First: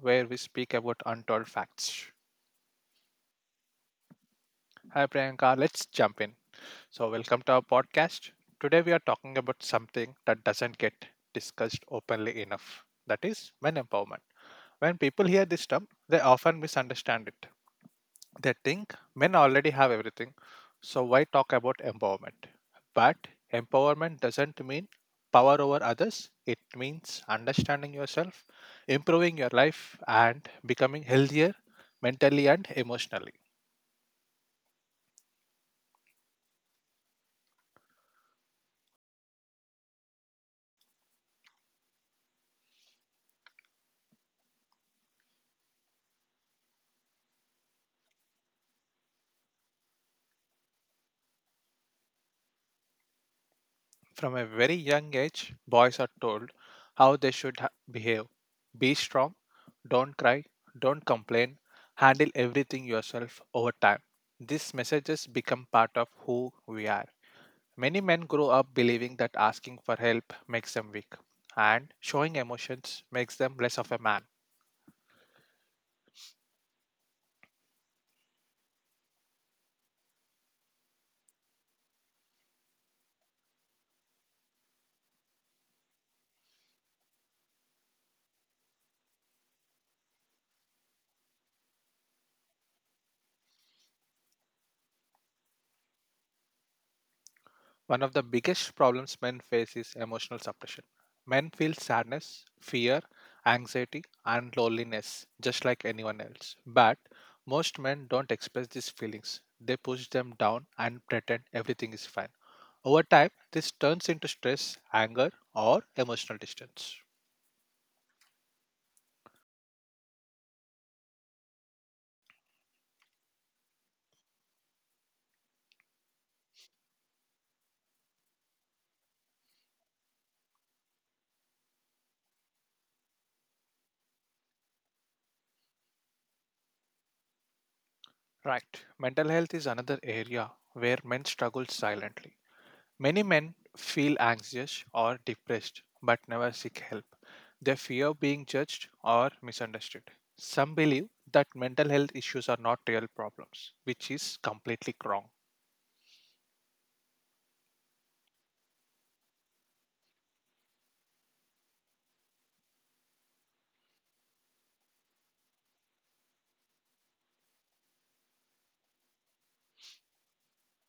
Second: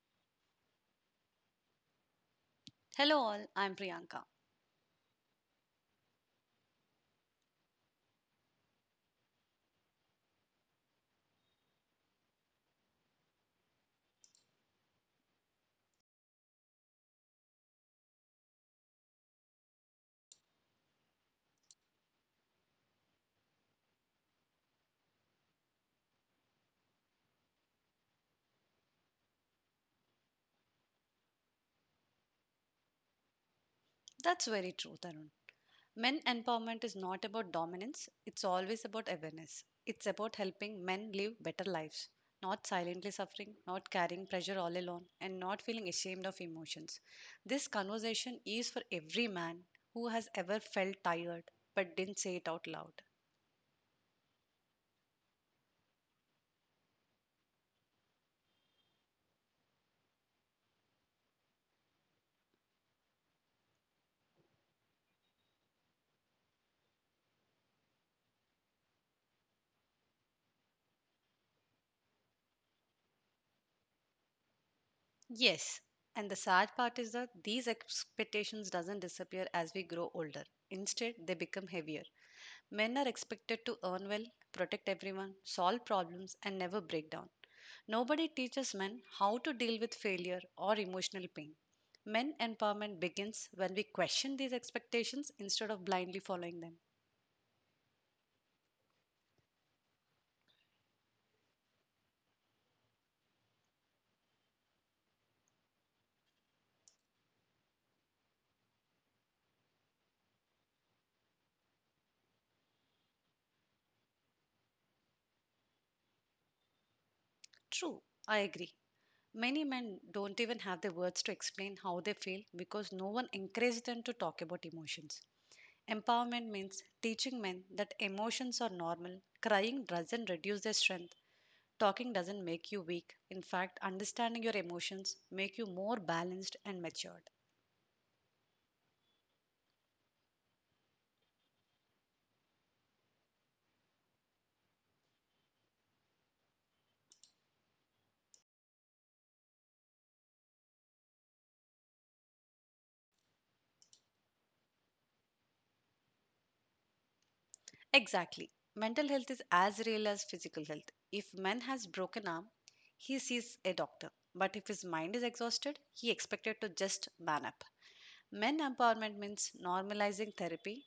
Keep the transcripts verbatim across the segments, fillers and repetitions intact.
where we speak about untold facts. Hello, all. I'm Priyanka. Hi Priyanka, let's jump in. So, welcome to our podcast. Today we are talking about something that doesn't get discussed openly enough, that is, men empowerment. When people hear this term, they often misunderstand it. They think men already have everything, so why talk about empowerment? But empowerment doesn't mean power over others, it means understanding yourself, improving your life, and becoming healthier mentally and emotionally. That's very true, Tarun. Men empowerment is not about dominance, it's always about awareness. It's about helping men live better lives, not silently suffering, not carrying pressure all alone, and not feeling ashamed of emotions. This conversation is for every man who has ever felt tired but didn't say it out loud. From a very young age, boys are told how they should ha- behave, be strong, don't cry, don't complain, handle everything yourself over time. These messages become part of who we are. Many men grow up believing that asking for help makes them weak, and showing emotions makes them less of a man. Yes, and the sad part is that these expectations doesn't disappear as we grow older. Instead, they become heavier. Men are expected to earn well, protect everyone, solve problems, and never break down. Nobody teaches men how to deal with failure or emotional pain. Men empowerment begins when we question these expectations instead of blindly following them. One of the biggest problems men face is emotional suppression. Men feel sadness, fear, anxiety, and loneliness just like anyone else. But most men don't express these feelings, they push them down and pretend everything is fine. Over time, this turns into stress, anger, or emotional distance. True, I agree. Many men don't even have the words to explain how they feel because no one encourages them to talk about emotions. Empowerment means teaching men that emotions are normal, crying doesn't reduce their strength, talking doesn't make you weak. In fact, understanding your emotions make you more balanced and matured. Right. Mental health is another area where men struggle silently. Many men feel anxious or depressed but never seek help. They fear being judged or misunderstood. Some believe that mental health issues are not real problems, which is completely wrong. Exactly. Mental health is as real as physical health. If man has broken arm, he sees a doctor. But if his mind is exhausted, he expected to just man up. Men empowerment means normalizing therapy,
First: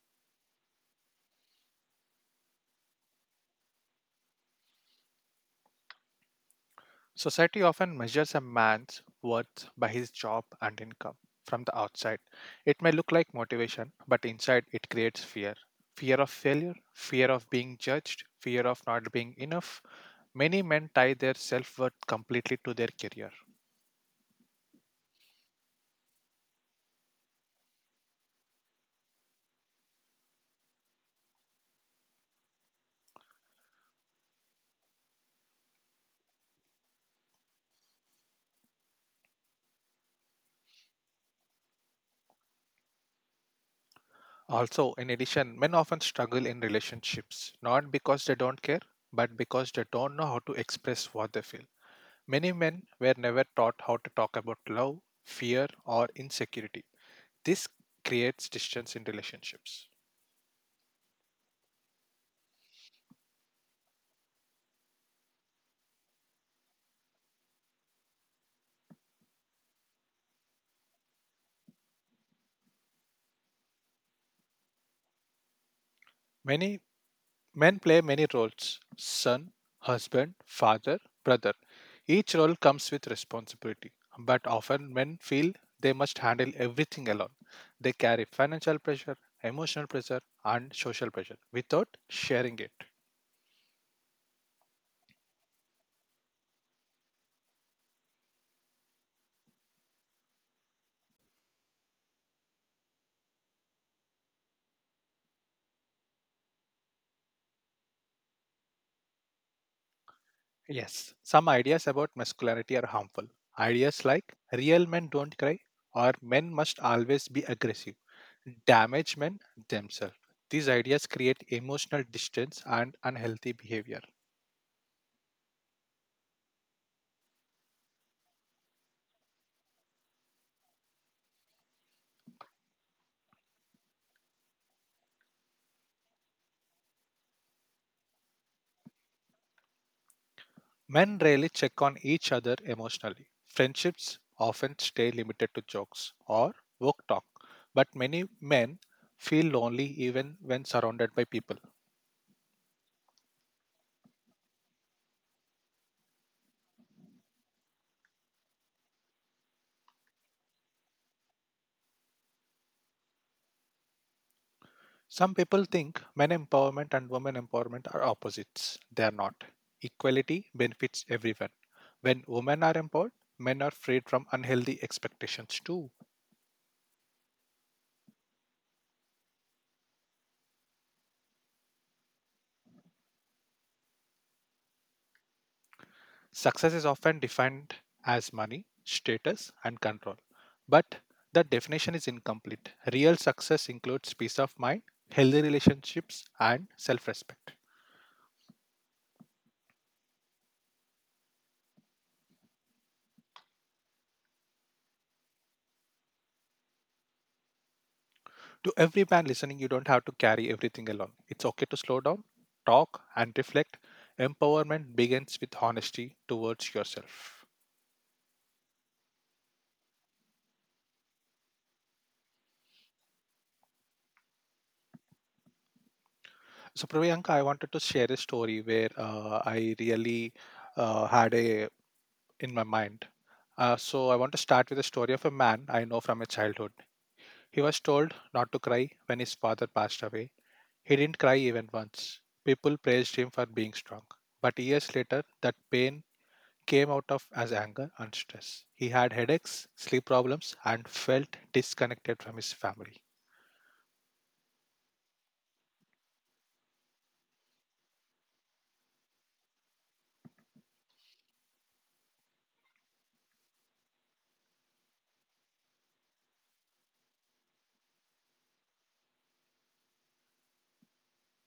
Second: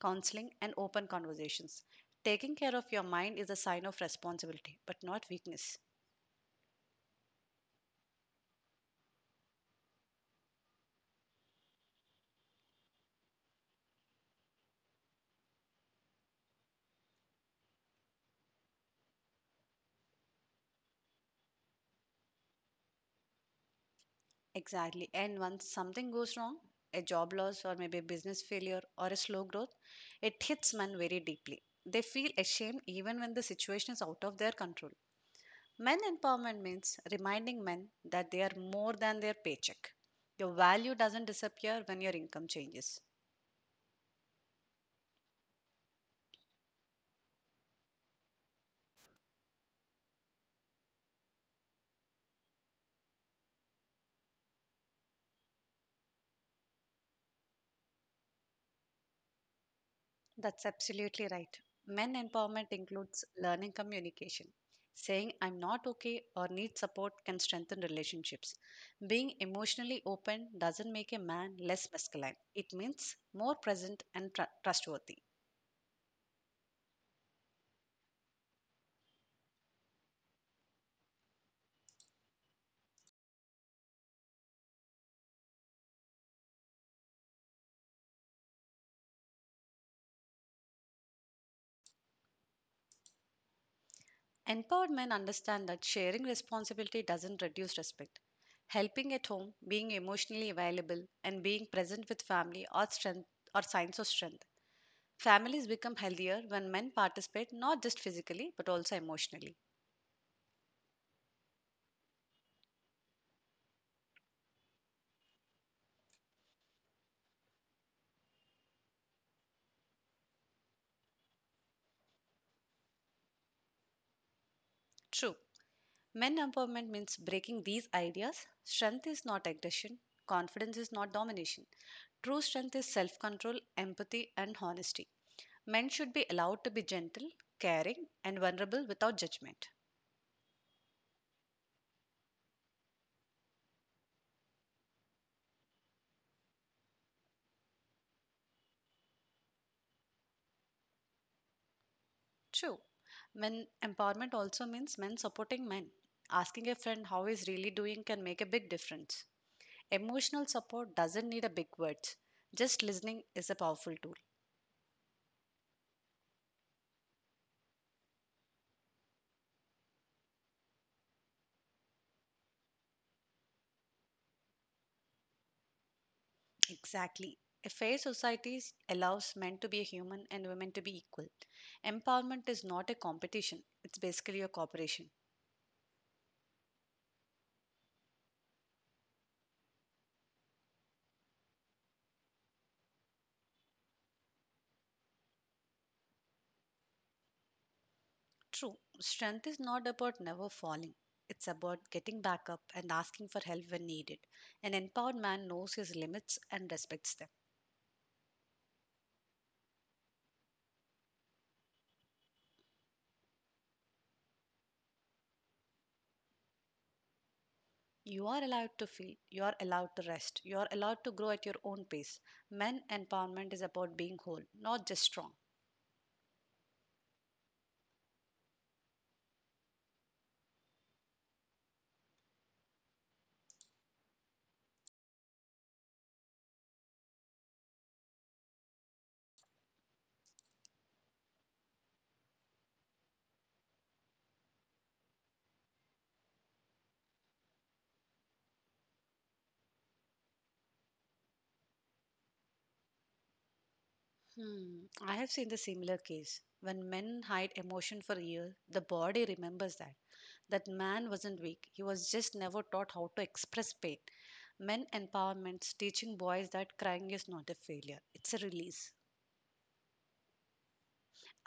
counseling, and open conversations. Taking care of your mind is a sign of responsibility, but not weakness. Society often measures a man's worth by his job and income. From the outside, it may look like motivation, but inside it creates fear, fear of failure, fear of being judged, fear of not being enough. Many men tie their self worth completely to their career. Exactly. And once something goes wrong, a job loss or maybe a business failure or a slow growth, it hits men very deeply. They feel ashamed even when the situation is out of their control. Men empowerment means reminding men that they are more than their paycheck. Your value doesn't disappear when your income changes. Also, in addition, men often struggle in relationships, not because they don't care, but because they don't know how to express what they feel. Many men were never taught how to talk about love, fear, or insecurity. This creates distance in relationships. That's absolutely right. Men empowerment includes learning communication. Saying I'm not okay or need support can strengthen relationships. Being emotionally open doesn't make a man less masculine, it means more present and tr- trustworthy. Many Men play many roles, son, husband, father, brother. Each role comes with responsibility, but often men feel they must handle everything alone. They carry financial pressure, emotional pressure, and social pressure without sharing it. Empowered men understand that sharing responsibility doesn't reduce respect. Helping at home, being emotionally available, and being present with family are, strength, are signs of strength. Families become healthier when men participate not just physically but also emotionally. Yes, some ideas about masculinity are harmful. Ideas like real men don't cry or men must always be aggressive damage men themselves. These ideas create emotional distance and unhealthy behavior. True. Men empowerment means breaking these ideas. Strength is not aggression. Confidence is not domination. True strength is self control, empathy, and honesty. Men should be allowed to be gentle, caring, and vulnerable without judgment. Men rarely check on each other emotionally. Friendships often stay limited to jokes or work talk, but many men feel lonely even when surrounded by people. True. Men empowerment also means men supporting men. Asking a friend how he's really doing can make a big difference. Emotional support doesn't need a big words. Just listening is a powerful tool. Some people think men empowerment and women empowerment are opposites. They are not. Equality benefits everyone. When women are empowered, men are freed from unhealthy expectations too. Exactly. A fair society s- allows men to be human and women to be equal. Empowerment is not a competition, it's basically a cooperation. Success is often defined as money, status, and control. But that definition is incomplete. Real success includes peace of mind, healthy relationships, and self respect. True, strength is not about never falling, it's about getting back up and asking for help when needed. An empowered man knows his limits and respects them. To every man listening, you don't have to carry everything alone. It's okay to slow down, talk, and reflect. Empowerment begins with honesty towards yourself. You are allowed to feel, you are allowed to rest, you are allowed to grow at your own pace. Men empowerment is about being whole, not just strong. So, Priyanka, I wanted to share a story where uh, I really uh, had a in my mind. Uh, so I want to start with a story of a man I know from my childhood. He was told not to cry when his father passed away. He didn't cry even once. People praised him for being strong. But years later, that pain came out of as anger and stress. He had headaches, sleep problems, and felt disconnected from his family. Hmm. I have seen the similar case. When men hide emotion for years, the body remembers that. That man wasn't weak. He was just never taught how to express pain. Men empowerments teaching boys that crying is not a failure. It's a release.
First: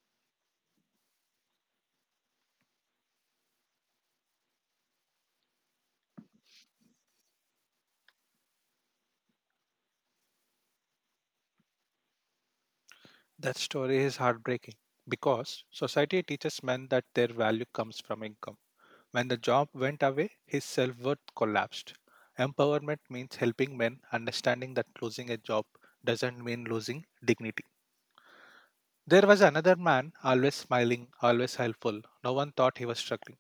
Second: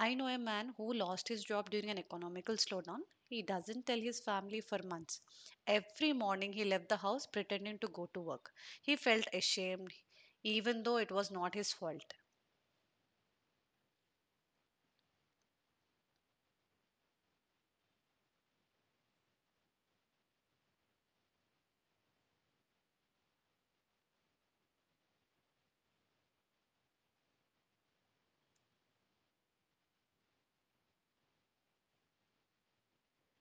I know a man who lost his job during an economical slowdown. He doesn't tell his family for months. Every morning he left the house pretending to go to work. He felt ashamed even though it was not his fault. That story is heartbreaking because society teaches men that their value comes from income. When the job went away, his self worth collapsed. Empowerment means helping men understanding that losing a job doesn't mean losing dignity. There was another man, always smiling, always helpful. No one thought he was struggling.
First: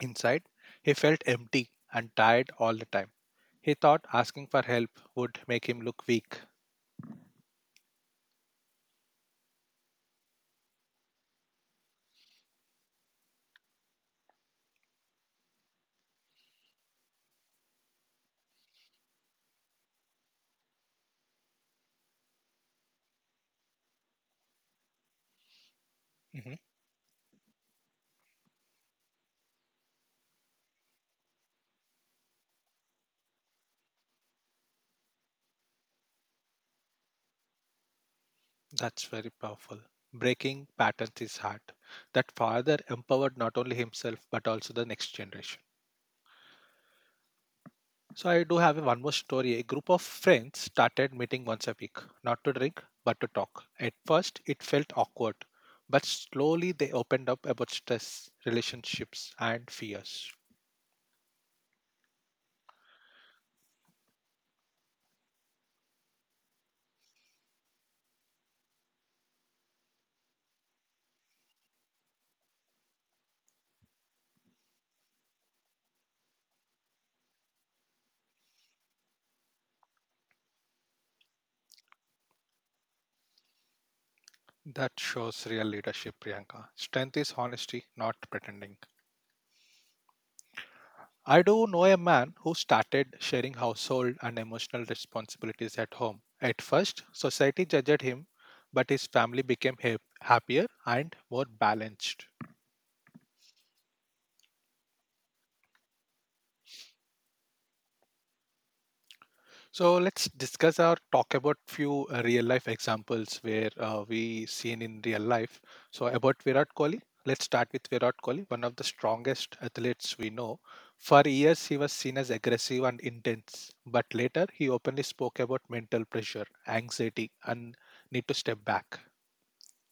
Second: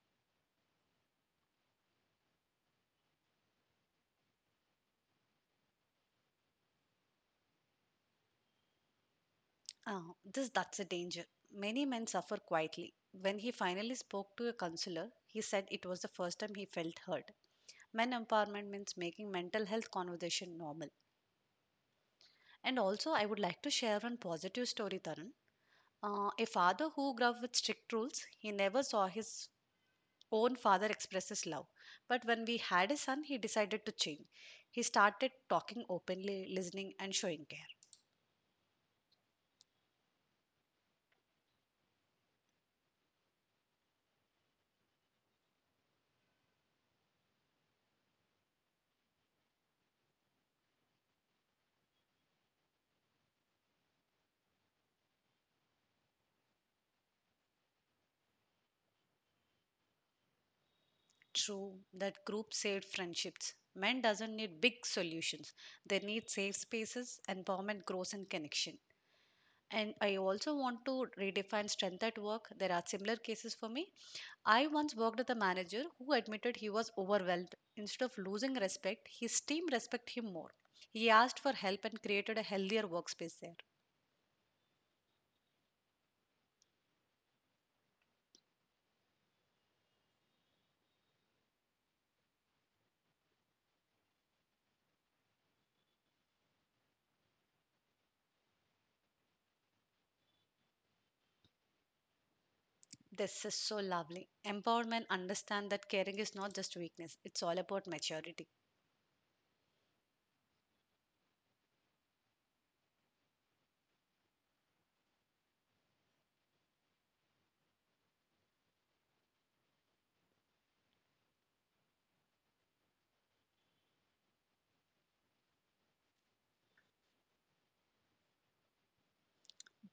Inside, he felt empty and tired all the time. He thought asking for help would make him look weak. Oh, this that's a danger. Many men suffer quietly. When he finally spoke to a counselor, he said it was the first time he felt heard. Men empowerment means making mental health conversation normal. And also, I would like to share one positive story, Tarun. Uh, a Mhm. father who grew up with strict rules, he never saw his own father express his love. But when we had a son, he decided to change. He started talking openly, listening, and showing care. That's very powerful. Breaking patterns is hard. That father empowered not only himself but also the next generation. So I do have one more story. A group of friends started meeting once a week, not to drink, but to talk. At first, it felt awkward, but slowly they opened up about stress, relationships, and fears. True, that group saved friendships. Men doesn't need big solutions. They need safe spaces, empowerment, growth, and connection. And I also want to redefine strength at work. There are similar cases for me. I once worked with a manager who admitted he was overwhelmed. Instead of losing respect, his team respect him more. He asked for help and created a healthier workspace there. That shows real leadership, Priyanka. Strength is honesty, not pretending. I do know a man who started sharing household and emotional responsibilities at home. At first, society judged him, but his family became hap- happier and more balanced. This is so lovely. Empowerment understand that caring is not just weakness. It's all about maturity. So let's discuss or talk about few uh, real life examples where uh, we seen in real life. So about Virat Kohli, let's start with Virat Kohli, one of the strongest athletes we know. For years, he was seen as aggressive and intense, but later he openly spoke about mental pressure, anxiety, and need to step back.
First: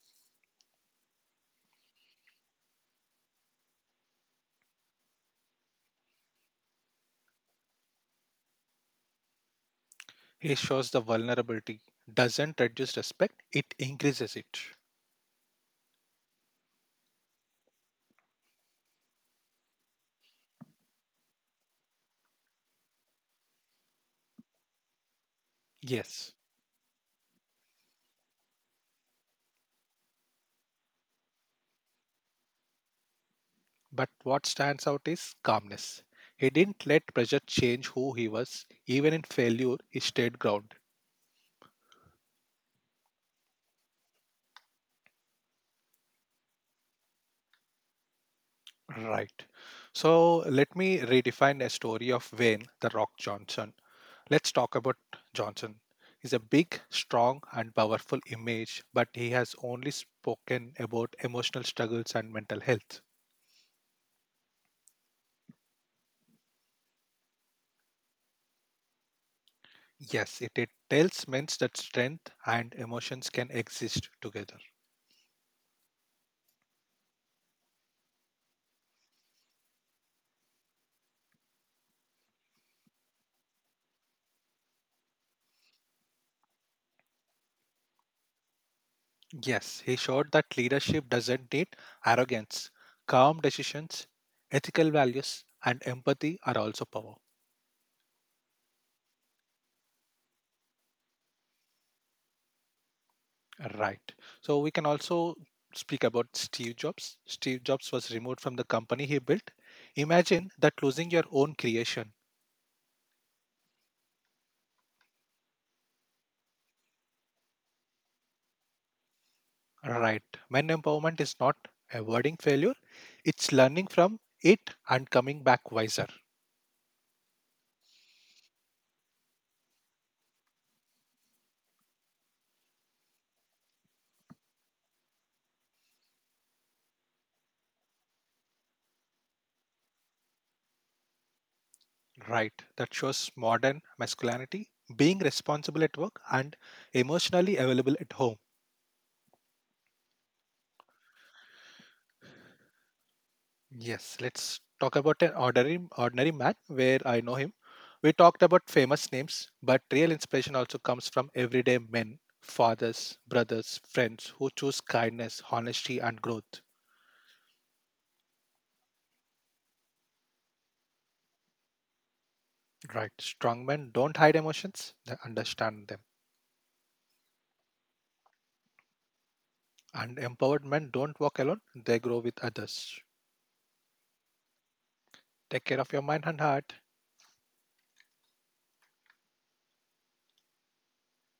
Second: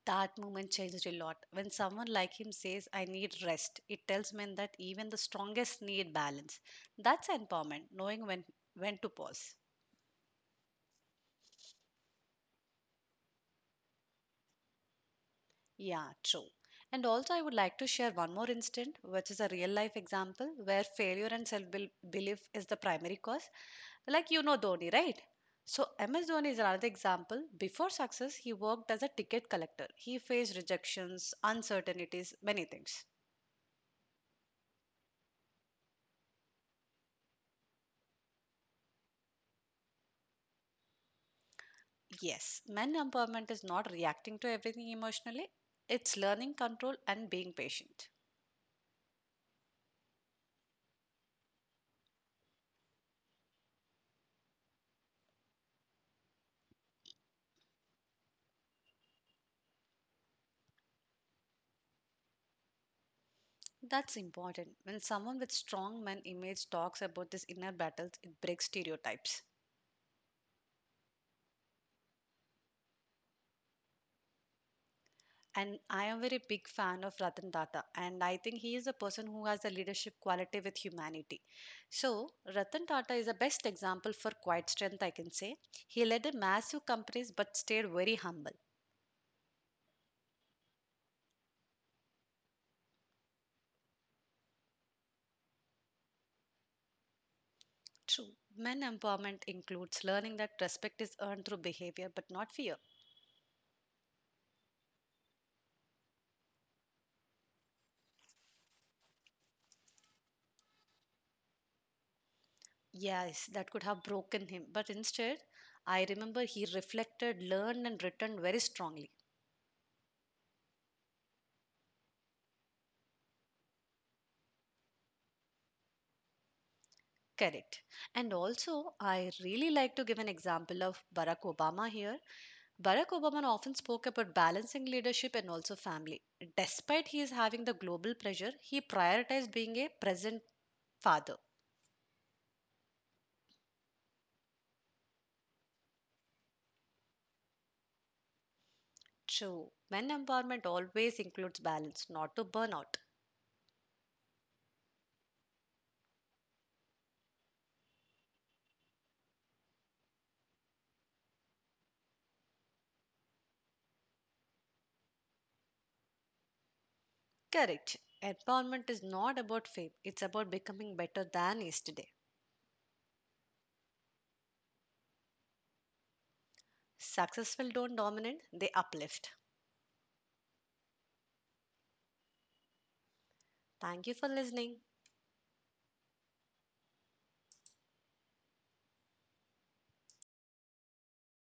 That moment changed a lot. When someone like him says, I need rest, it tells men that even the strongest need balance. That's empowerment, knowing when, when to pause. He shows the vulnerability doesn't reduce respect; it increases it. Yeah, true. And also, I would like to share one more instance, which is a real life example where failure and self belief is the primary cause. Like you know Dhoni, right? So, M S Yes. Dhoni is another example. Before success, he worked as a ticket collector. He faced rejections, uncertainties, many things. But what stands out is calmness. He didn't let pressure change who he was. Even in failure, he stayed grounded. Yes, men empowerment is not reacting to everything emotionally, it's learning control and being patient. Right. So let me redefine a story of Wayne the Rock Johnson. Let's talk about Johnson. He's a big, strong, and powerful image, but he has only spoken about emotional struggles and mental health. That's important. When someone with strong men image talks about this inner battles, it breaks stereotypes. Yes, it, it tells men that strength and emotions can exist together. And I am very big fan of Ratan Tata, and I think he is a person who has a leadership quality with humanity. So Ratan Tata is the best example for quiet strength, I can say. He led a massive companies but stayed very humble. Yes, he showed that leadership doesn't need arrogance. Calm decisions, ethical values, and empathy are also power. True. Men empowerment includes learning that respect is earned through behavior but not fear. Right. So we can also speak about Steve Jobs. Steve Jobs was removed from the company he built. Imagine that, losing your own creation. Yes, that could have broken him, but instead, I remember he reflected, learned, and returned very strongly. Right. Men empowerment is not avoiding failure, it's learning from it and coming back wiser. Correct. And also, I really like to give an example of Barack Obama here. Barack Obama often spoke about balancing leadership and also family. Despite he is having the global pressure, he prioritized being a present father. Right. That shows modern masculinity, being responsible at work and emotionally available at home. True. Men empowerment always includes balance, not to burn out. Yes, let's talk about an ordinary, ordinary man where I know him. We talked about famous names, but real inspiration also comes from everyday men, fathers, brothers, friends who choose kindness, honesty, and growth. Correct. Empowerment is not about fame, it's about becoming better than yesterday. Right. Strong men don't hide emotions, they understand them. Successful don't dominate, they uplift. And empowered men don't walk alone, they grow with others. Thank you for listening. Take care of your mind and heart.